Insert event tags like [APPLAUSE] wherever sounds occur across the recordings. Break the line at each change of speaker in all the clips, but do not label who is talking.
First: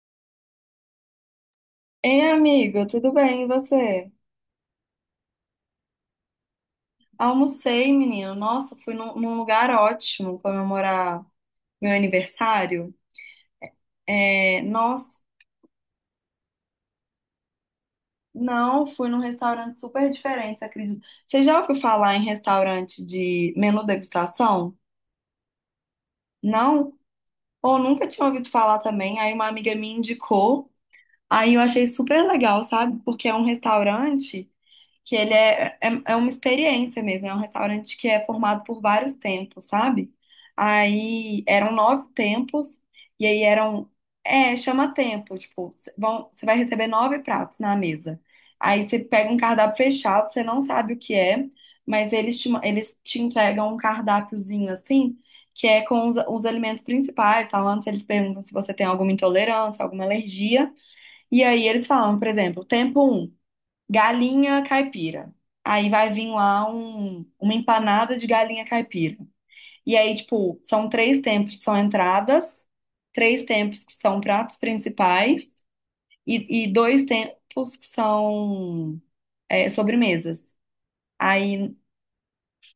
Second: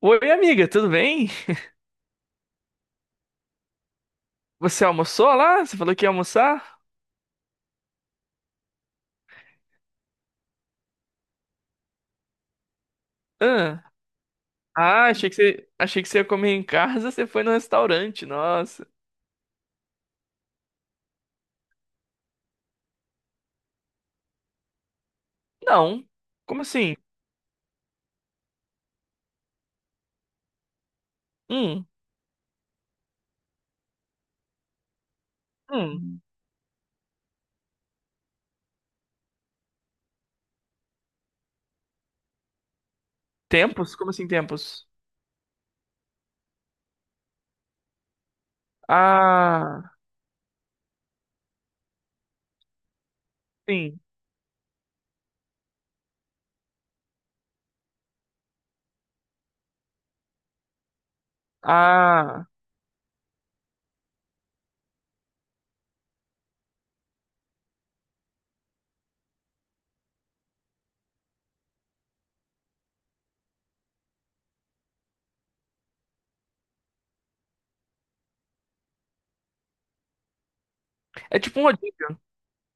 Oi, amiga, tudo bem?
Ei, amigo, tudo bem? E você?
Você almoçou lá? Você falou que ia almoçar?
Almocei, menino. Nossa, fui num lugar ótimo comemorar meu aniversário.
Ah,
É,
ah,
nossa,
achei que você ia comer em casa, você foi no restaurante,
não,
nossa.
Fui num restaurante super diferente, você acredita? Você já ouviu falar em restaurante de menu degustação?
Não. Como assim?
Não? Ou nunca tinha ouvido falar também. Aí uma amiga me indicou. Aí eu
Hum,
achei super legal, sabe? Porque é um restaurante. Que ele é
hum.
uma experiência mesmo, é um restaurante que é formado por vários tempos, sabe? Aí eram 9 tempos, e aí
Tempos? Como assim tempos?
chama tempo, tipo, vão, você vai receber 9 pratos na mesa. Aí você pega um cardápio
Ah,
fechado, você não sabe o que é, mas eles eles te entregam um
sim.
cardápiozinho assim, que é com os alimentos principais, tá? Antes eles perguntam se você tem alguma intolerância, alguma alergia, e aí eles falam, por
Ah.
exemplo, tempo um galinha caipira. Aí vai vir lá uma empanada de galinha caipira. E aí, tipo, são três tempos que são entradas, três tempos que são pratos principais e dois tempos que são sobremesas.
É tipo um
Aí,
rodízio.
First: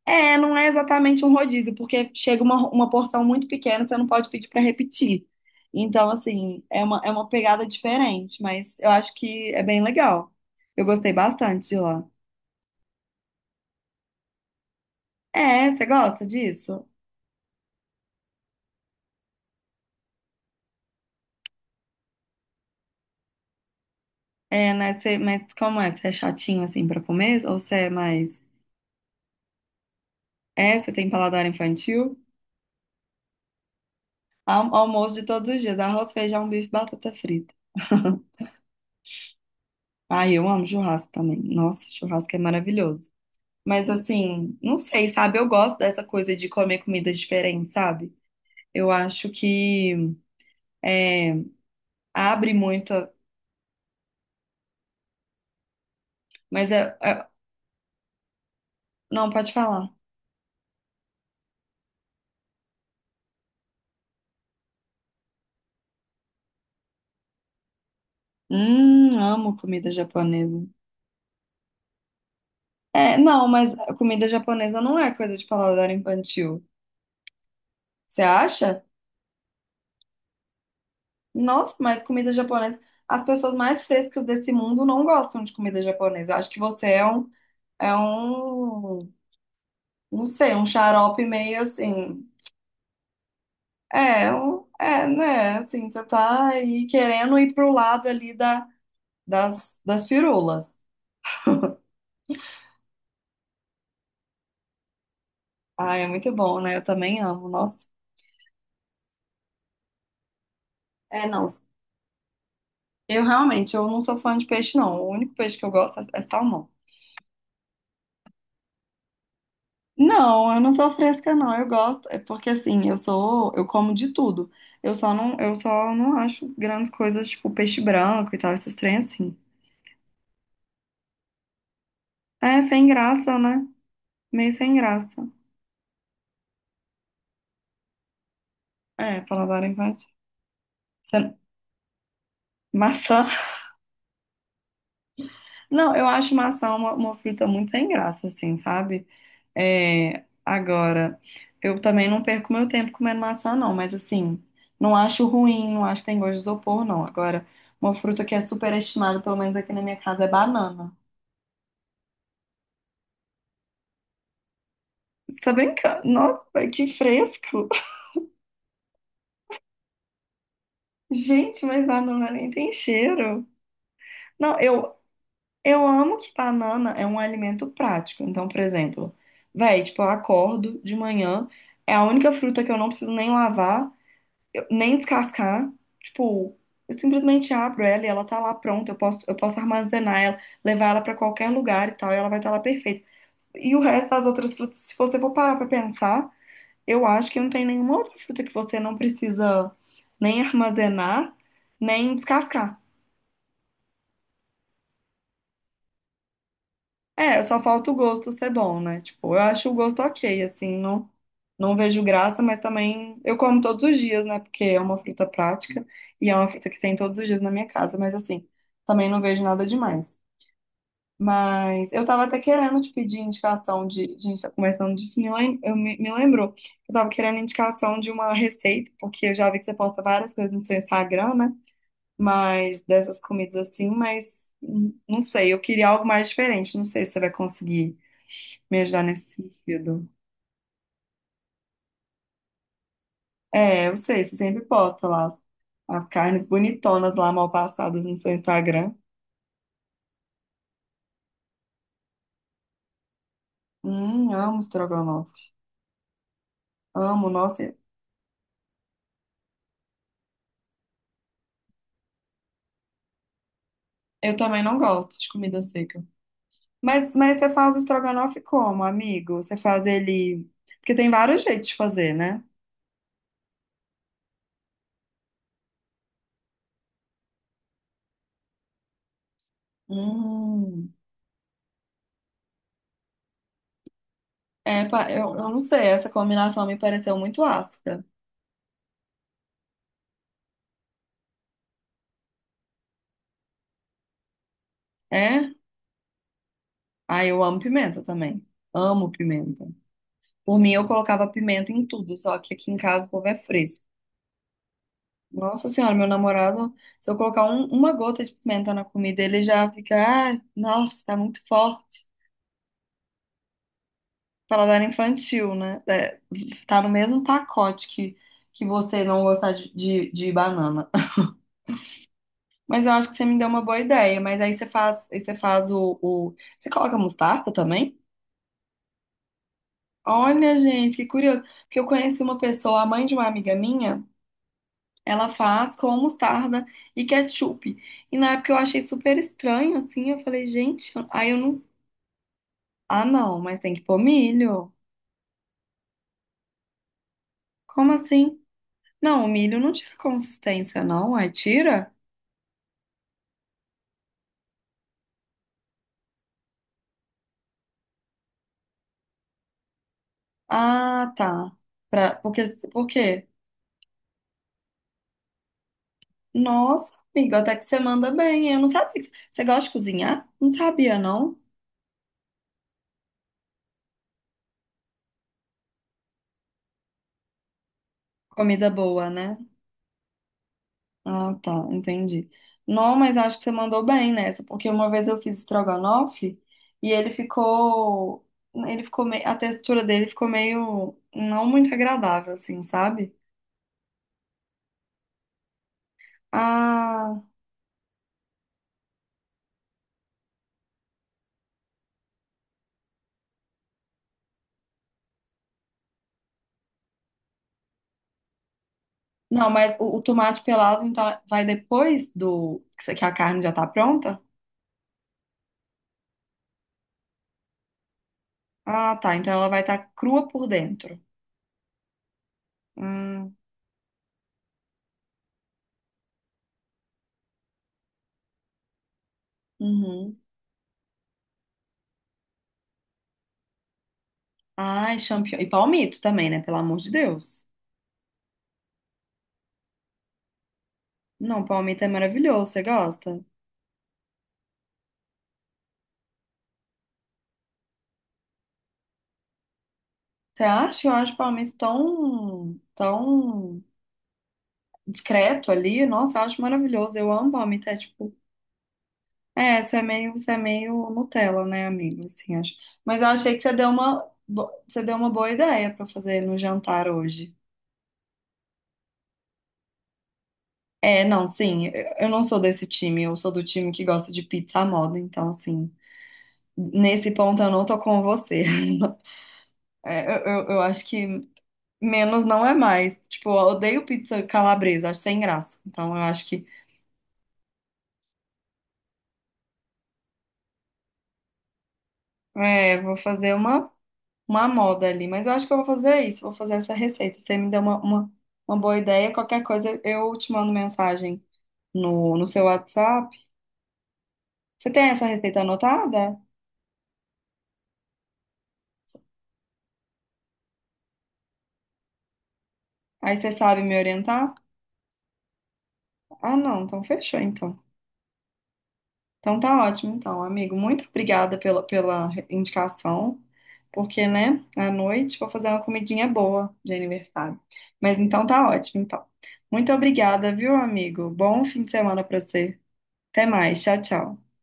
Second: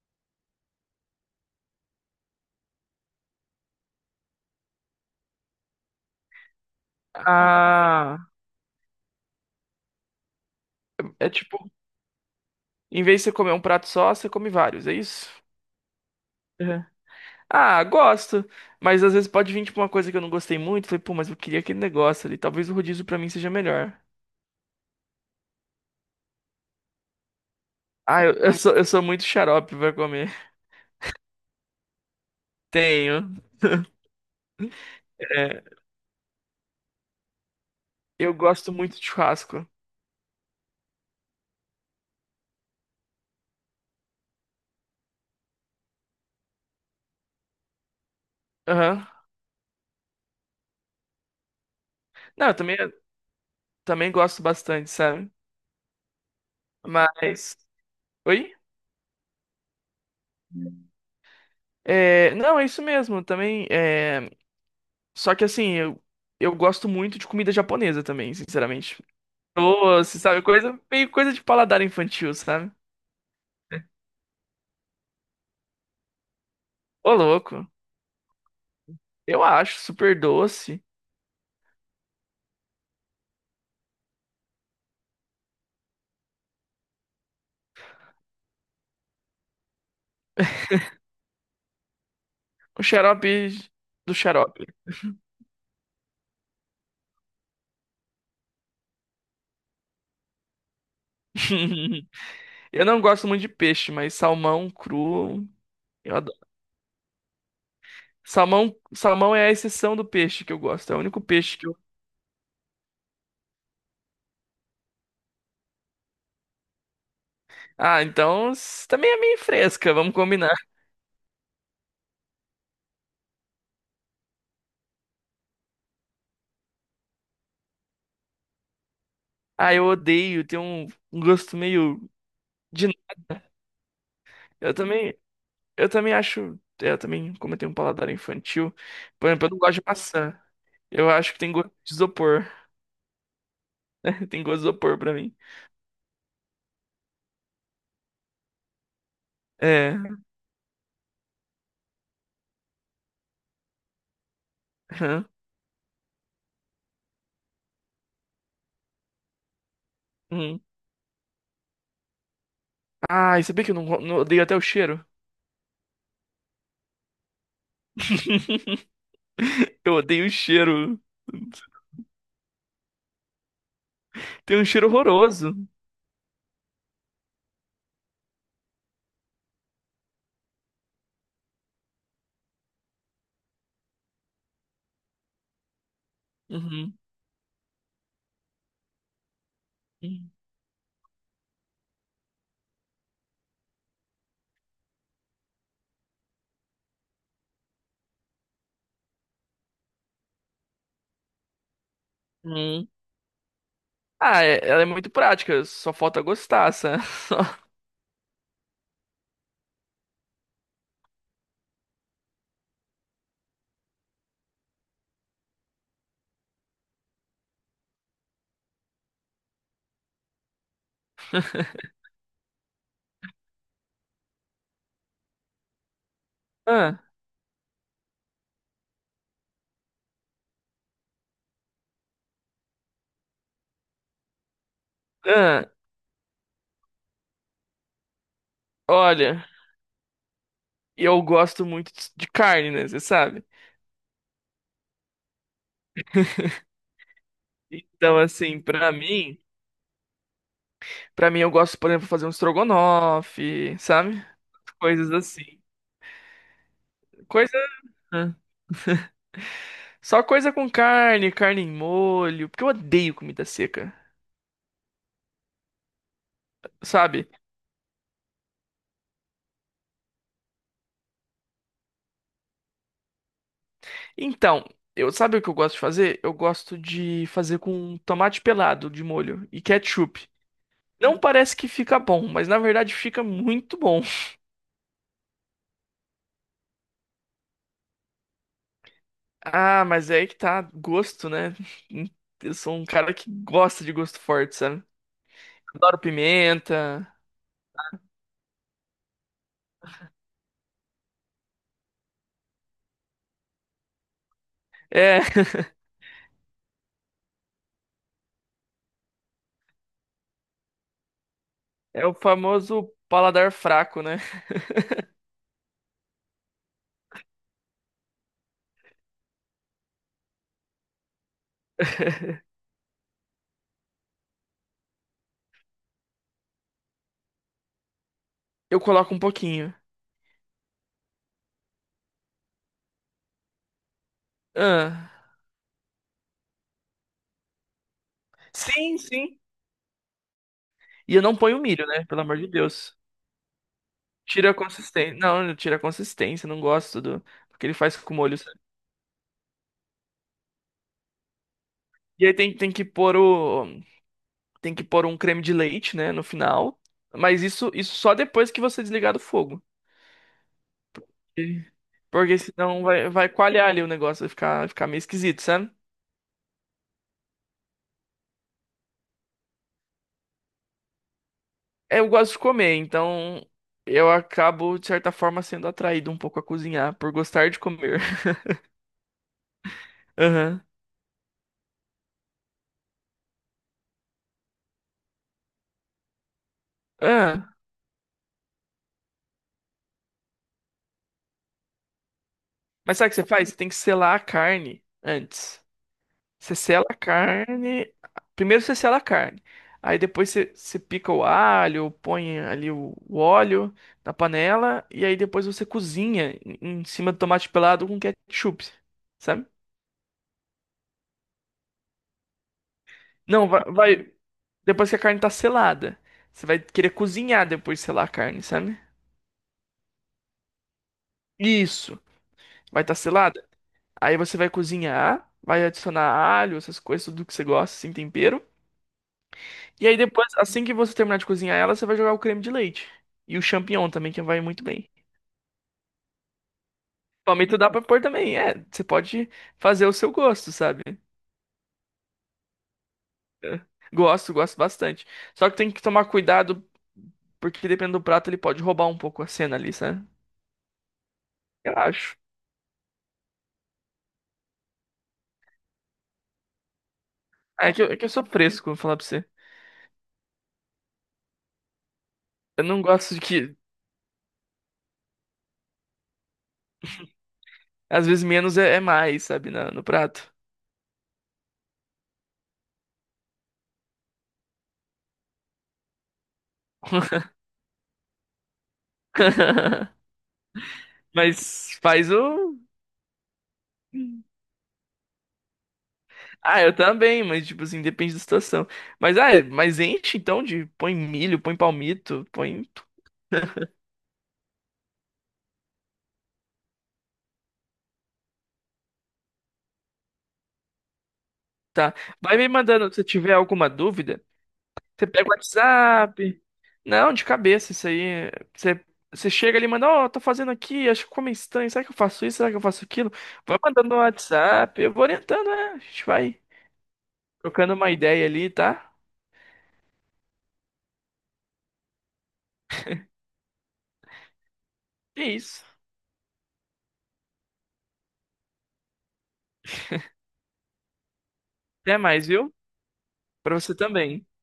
é, não é exatamente um rodízio, porque chega uma porção muito pequena, você não pode pedir para repetir. Então, assim, é uma pegada
Ah.
diferente, mas eu acho que é bem legal. Eu gostei
É
bastante
tipo,
de lá.
em vez de você comer um prato só, você come vários, é isso?
É, você gosta
Uhum.
disso?
Ah, gosto. Mas às vezes pode vir tipo uma coisa que eu não gostei muito. Falei, pô, mas eu queria aquele negócio ali. Talvez o rodízio pra mim seja melhor.
É, né? Você, mas como é? Você é chatinho assim pra comer? Ou você é
Ah, eu,
mais.
eu sou, eu sou muito xarope pra comer.
É, você tem paladar infantil?
Tenho.
Almoço de todos os
É,
dias: arroz, feijão, bife, batata frita.
eu
[LAUGHS]
gosto muito de churrasco.
Ai, eu amo churrasco também. Nossa, churrasco é maravilhoso. Mas assim, não sei, sabe? Eu gosto dessa coisa de comer comidas diferentes, sabe? Eu
Aham.
acho que é,
Não,
abre
eu também,
muito.
também gosto bastante, sabe?
Mas
Mas. Oi?
não, pode falar.
É, não, é isso mesmo, também. Só que assim, eu gosto muito de comida japonesa também, sinceramente.
Amo comida
Doce, sabe?
japonesa.
Coisa, meio coisa de paladar infantil, sabe?
É, não, mas a comida japonesa não é coisa de paladar infantil.
Ô, louco.
Você acha?
Eu acho super doce.
Nossa, mas comida japonesa. As pessoas mais frescas desse mundo não gostam de comida japonesa. Acho que você é um, não sei, um xarope meio assim.
O xarope do xarope.
Né? Assim, você tá aí querendo ir pro lado ali das firulas.
[LAUGHS] Eu não gosto muito de peixe, mas salmão cru,
Ah, é
eu.
muito bom, né? Eu também amo. Nossa,
Salmão, salmão é a exceção do peixe que eu gosto. É o único
é, não.
peixe que eu.
Eu realmente, eu não sou fã de peixe, não. O único peixe que eu gosto é salmão.
Ah, então s- também é meio fresca, vamos
Não,
combinar.
eu não sou fresca, não. Eu gosto, é porque assim, eu como de tudo. Eu só não acho grandes coisas tipo peixe branco e tal, esses trem assim.
Ah, eu odeio, tem um, um gosto meio
É,
de.
sem graça, né? Meio sem
Eu também,
graça.
eu também acho. Eu também, como eu tenho um paladar infantil,
É,
por exemplo, eu não
paladar
gosto de
infantil.
maçã. Eu acho
Você-
que tem gosto de isopor.
Maçã. [LAUGHS]
[LAUGHS] Tem gosto de isopor pra mim.
Não, eu acho maçã uma fruta muito sem graça, assim, sabe?
É.
É, agora, eu também não perco meu tempo comendo maçã, não, mas assim, não acho
Aham,
ruim, não acho que tem gosto de isopor, não. Agora, uma fruta que é super estimada pelo menos aqui na minha casa, é
uhum.
banana.
Ah, e sabia que eu não, não odeio até o cheiro?
Você tá brincando? Nossa, que fresco!
[LAUGHS] Eu odeio o cheiro.
[LAUGHS] Gente, mas banana nem tem cheiro.
Tem
Não,
um cheiro horroroso.
eu amo que banana é um alimento prático. Então, por exemplo, véi, tipo, eu acordo de manhã, é a única fruta que eu não preciso nem lavar. Nem descascar. Tipo, eu
Uhum.
simplesmente abro ela e ela tá lá pronta. Eu posso armazenar ela, levar ela pra qualquer lugar e tal, e ela vai estar lá perfeita. E o resto das outras frutas, se você for parar pra pensar, eu acho que não tem nenhuma outra fruta que você não precisa nem armazenar, nem descascar.
Uhum. Ah, é- ela é muito prática, só falta gostar, sabe?
É, só
[LAUGHS]
falta o gosto ser bom, né? Tipo, eu acho o gosto ok, não vejo graça, mas também eu como todos os dias, né? Porque é uma fruta prática e é uma fruta que tem todos os dias na minha casa, mas assim, também não vejo nada demais. Mas eu tava até querendo te pedir indicação de. A gente tá conversando disso, me lembrou. Eu
Ah,
tava querendo indicação de uma receita, porque eu já vi que você posta várias coisas no seu Instagram, né? Mas dessas comidas assim, mas não sei, eu
ah,
queria algo mais diferente, não sei se você vai conseguir me ajudar nesse
olha,
sentido.
eu gosto muito de carne, né? Você sabe?
É, eu sei, você sempre posta lá as carnes bonitonas lá mal passadas
Então,
no seu
assim,
Instagram.
pra mim eu gosto, por exemplo, de fazer um estrogonofe, sabe?
Amo
Coisas
estrogonofe.
assim.
Amo,
Coisa.
nossa.
Ah, só coisa com carne, carne em molho, porque eu odeio comida seca,
Eu também não gosto de comida seca.
sabe?
Mas você faz o estrogonofe como, amigo? Você faz ele. Porque tem vários jeitos de fazer, né?
Então, eu sabe o que eu gosto de fazer? Eu gosto de fazer com tomate pelado de molho e ketchup.
Hum.
Não parece que fica bom, mas na verdade fica muito bom.
É, eu não sei, essa combinação me pareceu muito ácida.
Ah, mas é aí que tá, gosto, né? Eu sou um cara que gosta de gosto forte, sabe?
É?
Adoro pimenta.
Ah, eu amo pimenta também. Amo pimenta. Por mim, eu colocava pimenta em tudo, só que aqui em casa o povo é fresco.
É, [LAUGHS]
Nossa senhora, meu namorado, se eu colocar uma gota de pimenta na comida, ele já fica, ah, nossa, tá muito
é
forte.
o famoso paladar fraco, né?
Paladar infantil, né? É, tá no mesmo pacote que você não gostar de banana. [LAUGHS] Mas eu acho que você me deu uma boa ideia. Mas aí você faz você coloca mostarda também?
Eu coloco um pouquinho.
Olha, gente, que curioso. Porque eu conheci uma pessoa, a mãe de uma amiga minha,
Ah,
ela faz com mostarda e ketchup. E na época eu achei
sim,
super
sim.
estranho, assim, eu falei, gente,
E eu
aí
não
eu
ponho
não.
milho, né? Pelo amor de Deus.
Ah, não, mas tem que pôr
Tira a
milho.
consistência. Não, tira a consistência, não gosto do, do que ele
Como
faz com o molho,
assim?
sabe?
Não, o milho não tira consistência, não. Aí tira?
E aí tem, tem que pôr um creme de leite, né, no final. Mas isso só depois que você desligar do fogo.
Ah, tá.
E-
Pra,
porque
porque,
senão
por
vai,
quê?
vai coalhar ali o negócio, vai ficar meio esquisito, sabe?
Nossa, amigo, até que você manda bem. Eu não sabia. Você gosta de cozinhar? Não sabia, não.
É, eu gosto de comer, então eu acabo, de certa forma, sendo atraído um pouco a cozinhar, por gostar de comer. [LAUGHS]
Comida boa, né?
Aham.
Ah, tá, entendi. Não, mas acho que você mandou bem nessa, porque uma vez eu fiz estrogonofe e
Ah,
ele ficou meio, a textura dele ficou meio não muito agradável, assim,
mas sabe o que
sabe?
você faz? Você tem que selar a carne antes. Você sela a
Ah.
carne. Primeiro você sela a carne. Aí depois você, você pica o alho, põe ali o óleo na panela. E aí depois você cozinha em, em cima do tomate pelado com ketchup. Sabe?
Não, mas o tomate pelado então vai depois do que que a carne
Não,
já tá pronta?
depois que a carne tá selada. Você vai querer cozinhar depois de selar a carne, sabe?
Ah, tá. Então ela vai estar crua por dentro.
Isso. Vai estar tá
Hum,
selada. Aí você vai cozinhar. Vai adicionar alho, essas coisas, tudo que você gosta, assim, tempero. E aí
uhum.
depois, assim que você terminar de cozinhar ela, você vai jogar o creme de leite. E o champignon também, que vai muito bem.
Ai, champignon. E palmito também, né? Pelo amor de Deus.
Palmito dá pra pôr também, é. Você pode fazer o seu gosto, sabe?
Não, palmito é maravilhoso. Você gosta?
É. Gosto, gosto bastante. Só que tem que tomar cuidado, porque dependendo do prato, ele pode roubar um pouco a cena ali, sabe?
Você acha? Eu acho palmito
Eu acho.
tão discreto ali. Nossa, eu acho maravilhoso. Eu amo
Ah,
palmito.
é
É
que eu, é que eu
tipo.
sou fresco, vou falar pra você.
É, você é meio Nutella, né, amigo? Assim, acho.
Eu não
Mas eu
gosto de
achei que você
que,
deu você deu uma boa ideia pra fazer no jantar hoje.
às vezes, menos é mais, sabe, no prato.
É, não, sim, eu não sou desse time, eu sou do time que gosta de pizza à moda, então, assim, nesse ponto eu não tô com você. [LAUGHS]
[LAUGHS]
É, eu acho que
Mas faz
menos não é
o.
mais. Tipo, eu odeio pizza calabresa, acho sem graça. Então, eu acho que,
Ah, eu também, mas tipo assim, depende da situação. Mas ah, é, mas enche então de põe milho, põe palmito, põe
é, vou fazer uma moda ali, mas eu acho que eu vou fazer isso, vou fazer essa receita. Você me deu uma boa ideia, qualquer coisa eu te mando mensagem
tá.
no
Vai
seu
me mandando se
WhatsApp.
tiver alguma dúvida.
Você tem essa
Você pega o
receita anotada?
WhatsApp. Não, de cabeça isso aí. Você você chega ali e manda, ó, tô fazendo aqui, acho que ficou meio estranho. Será que eu faço isso? Será que eu faço aquilo?
Aí você
Vai
sabe me
mandando no
orientar?
WhatsApp, eu vou orientando, né? A gente
Ah,
vai
não, então fechou, então.
trocando uma ideia ali, tá?
Então tá ótimo, então, amigo. Muito obrigada pela indicação, porque, né, à noite
É
vou fazer uma
isso.
comidinha boa de aniversário. Mas então tá ótimo, então. Muito obrigada, viu, amigo? Bom fim de
Até
semana pra
mais, viu?
você. Até
Pra
mais.
você
Tchau,
também.
tchau.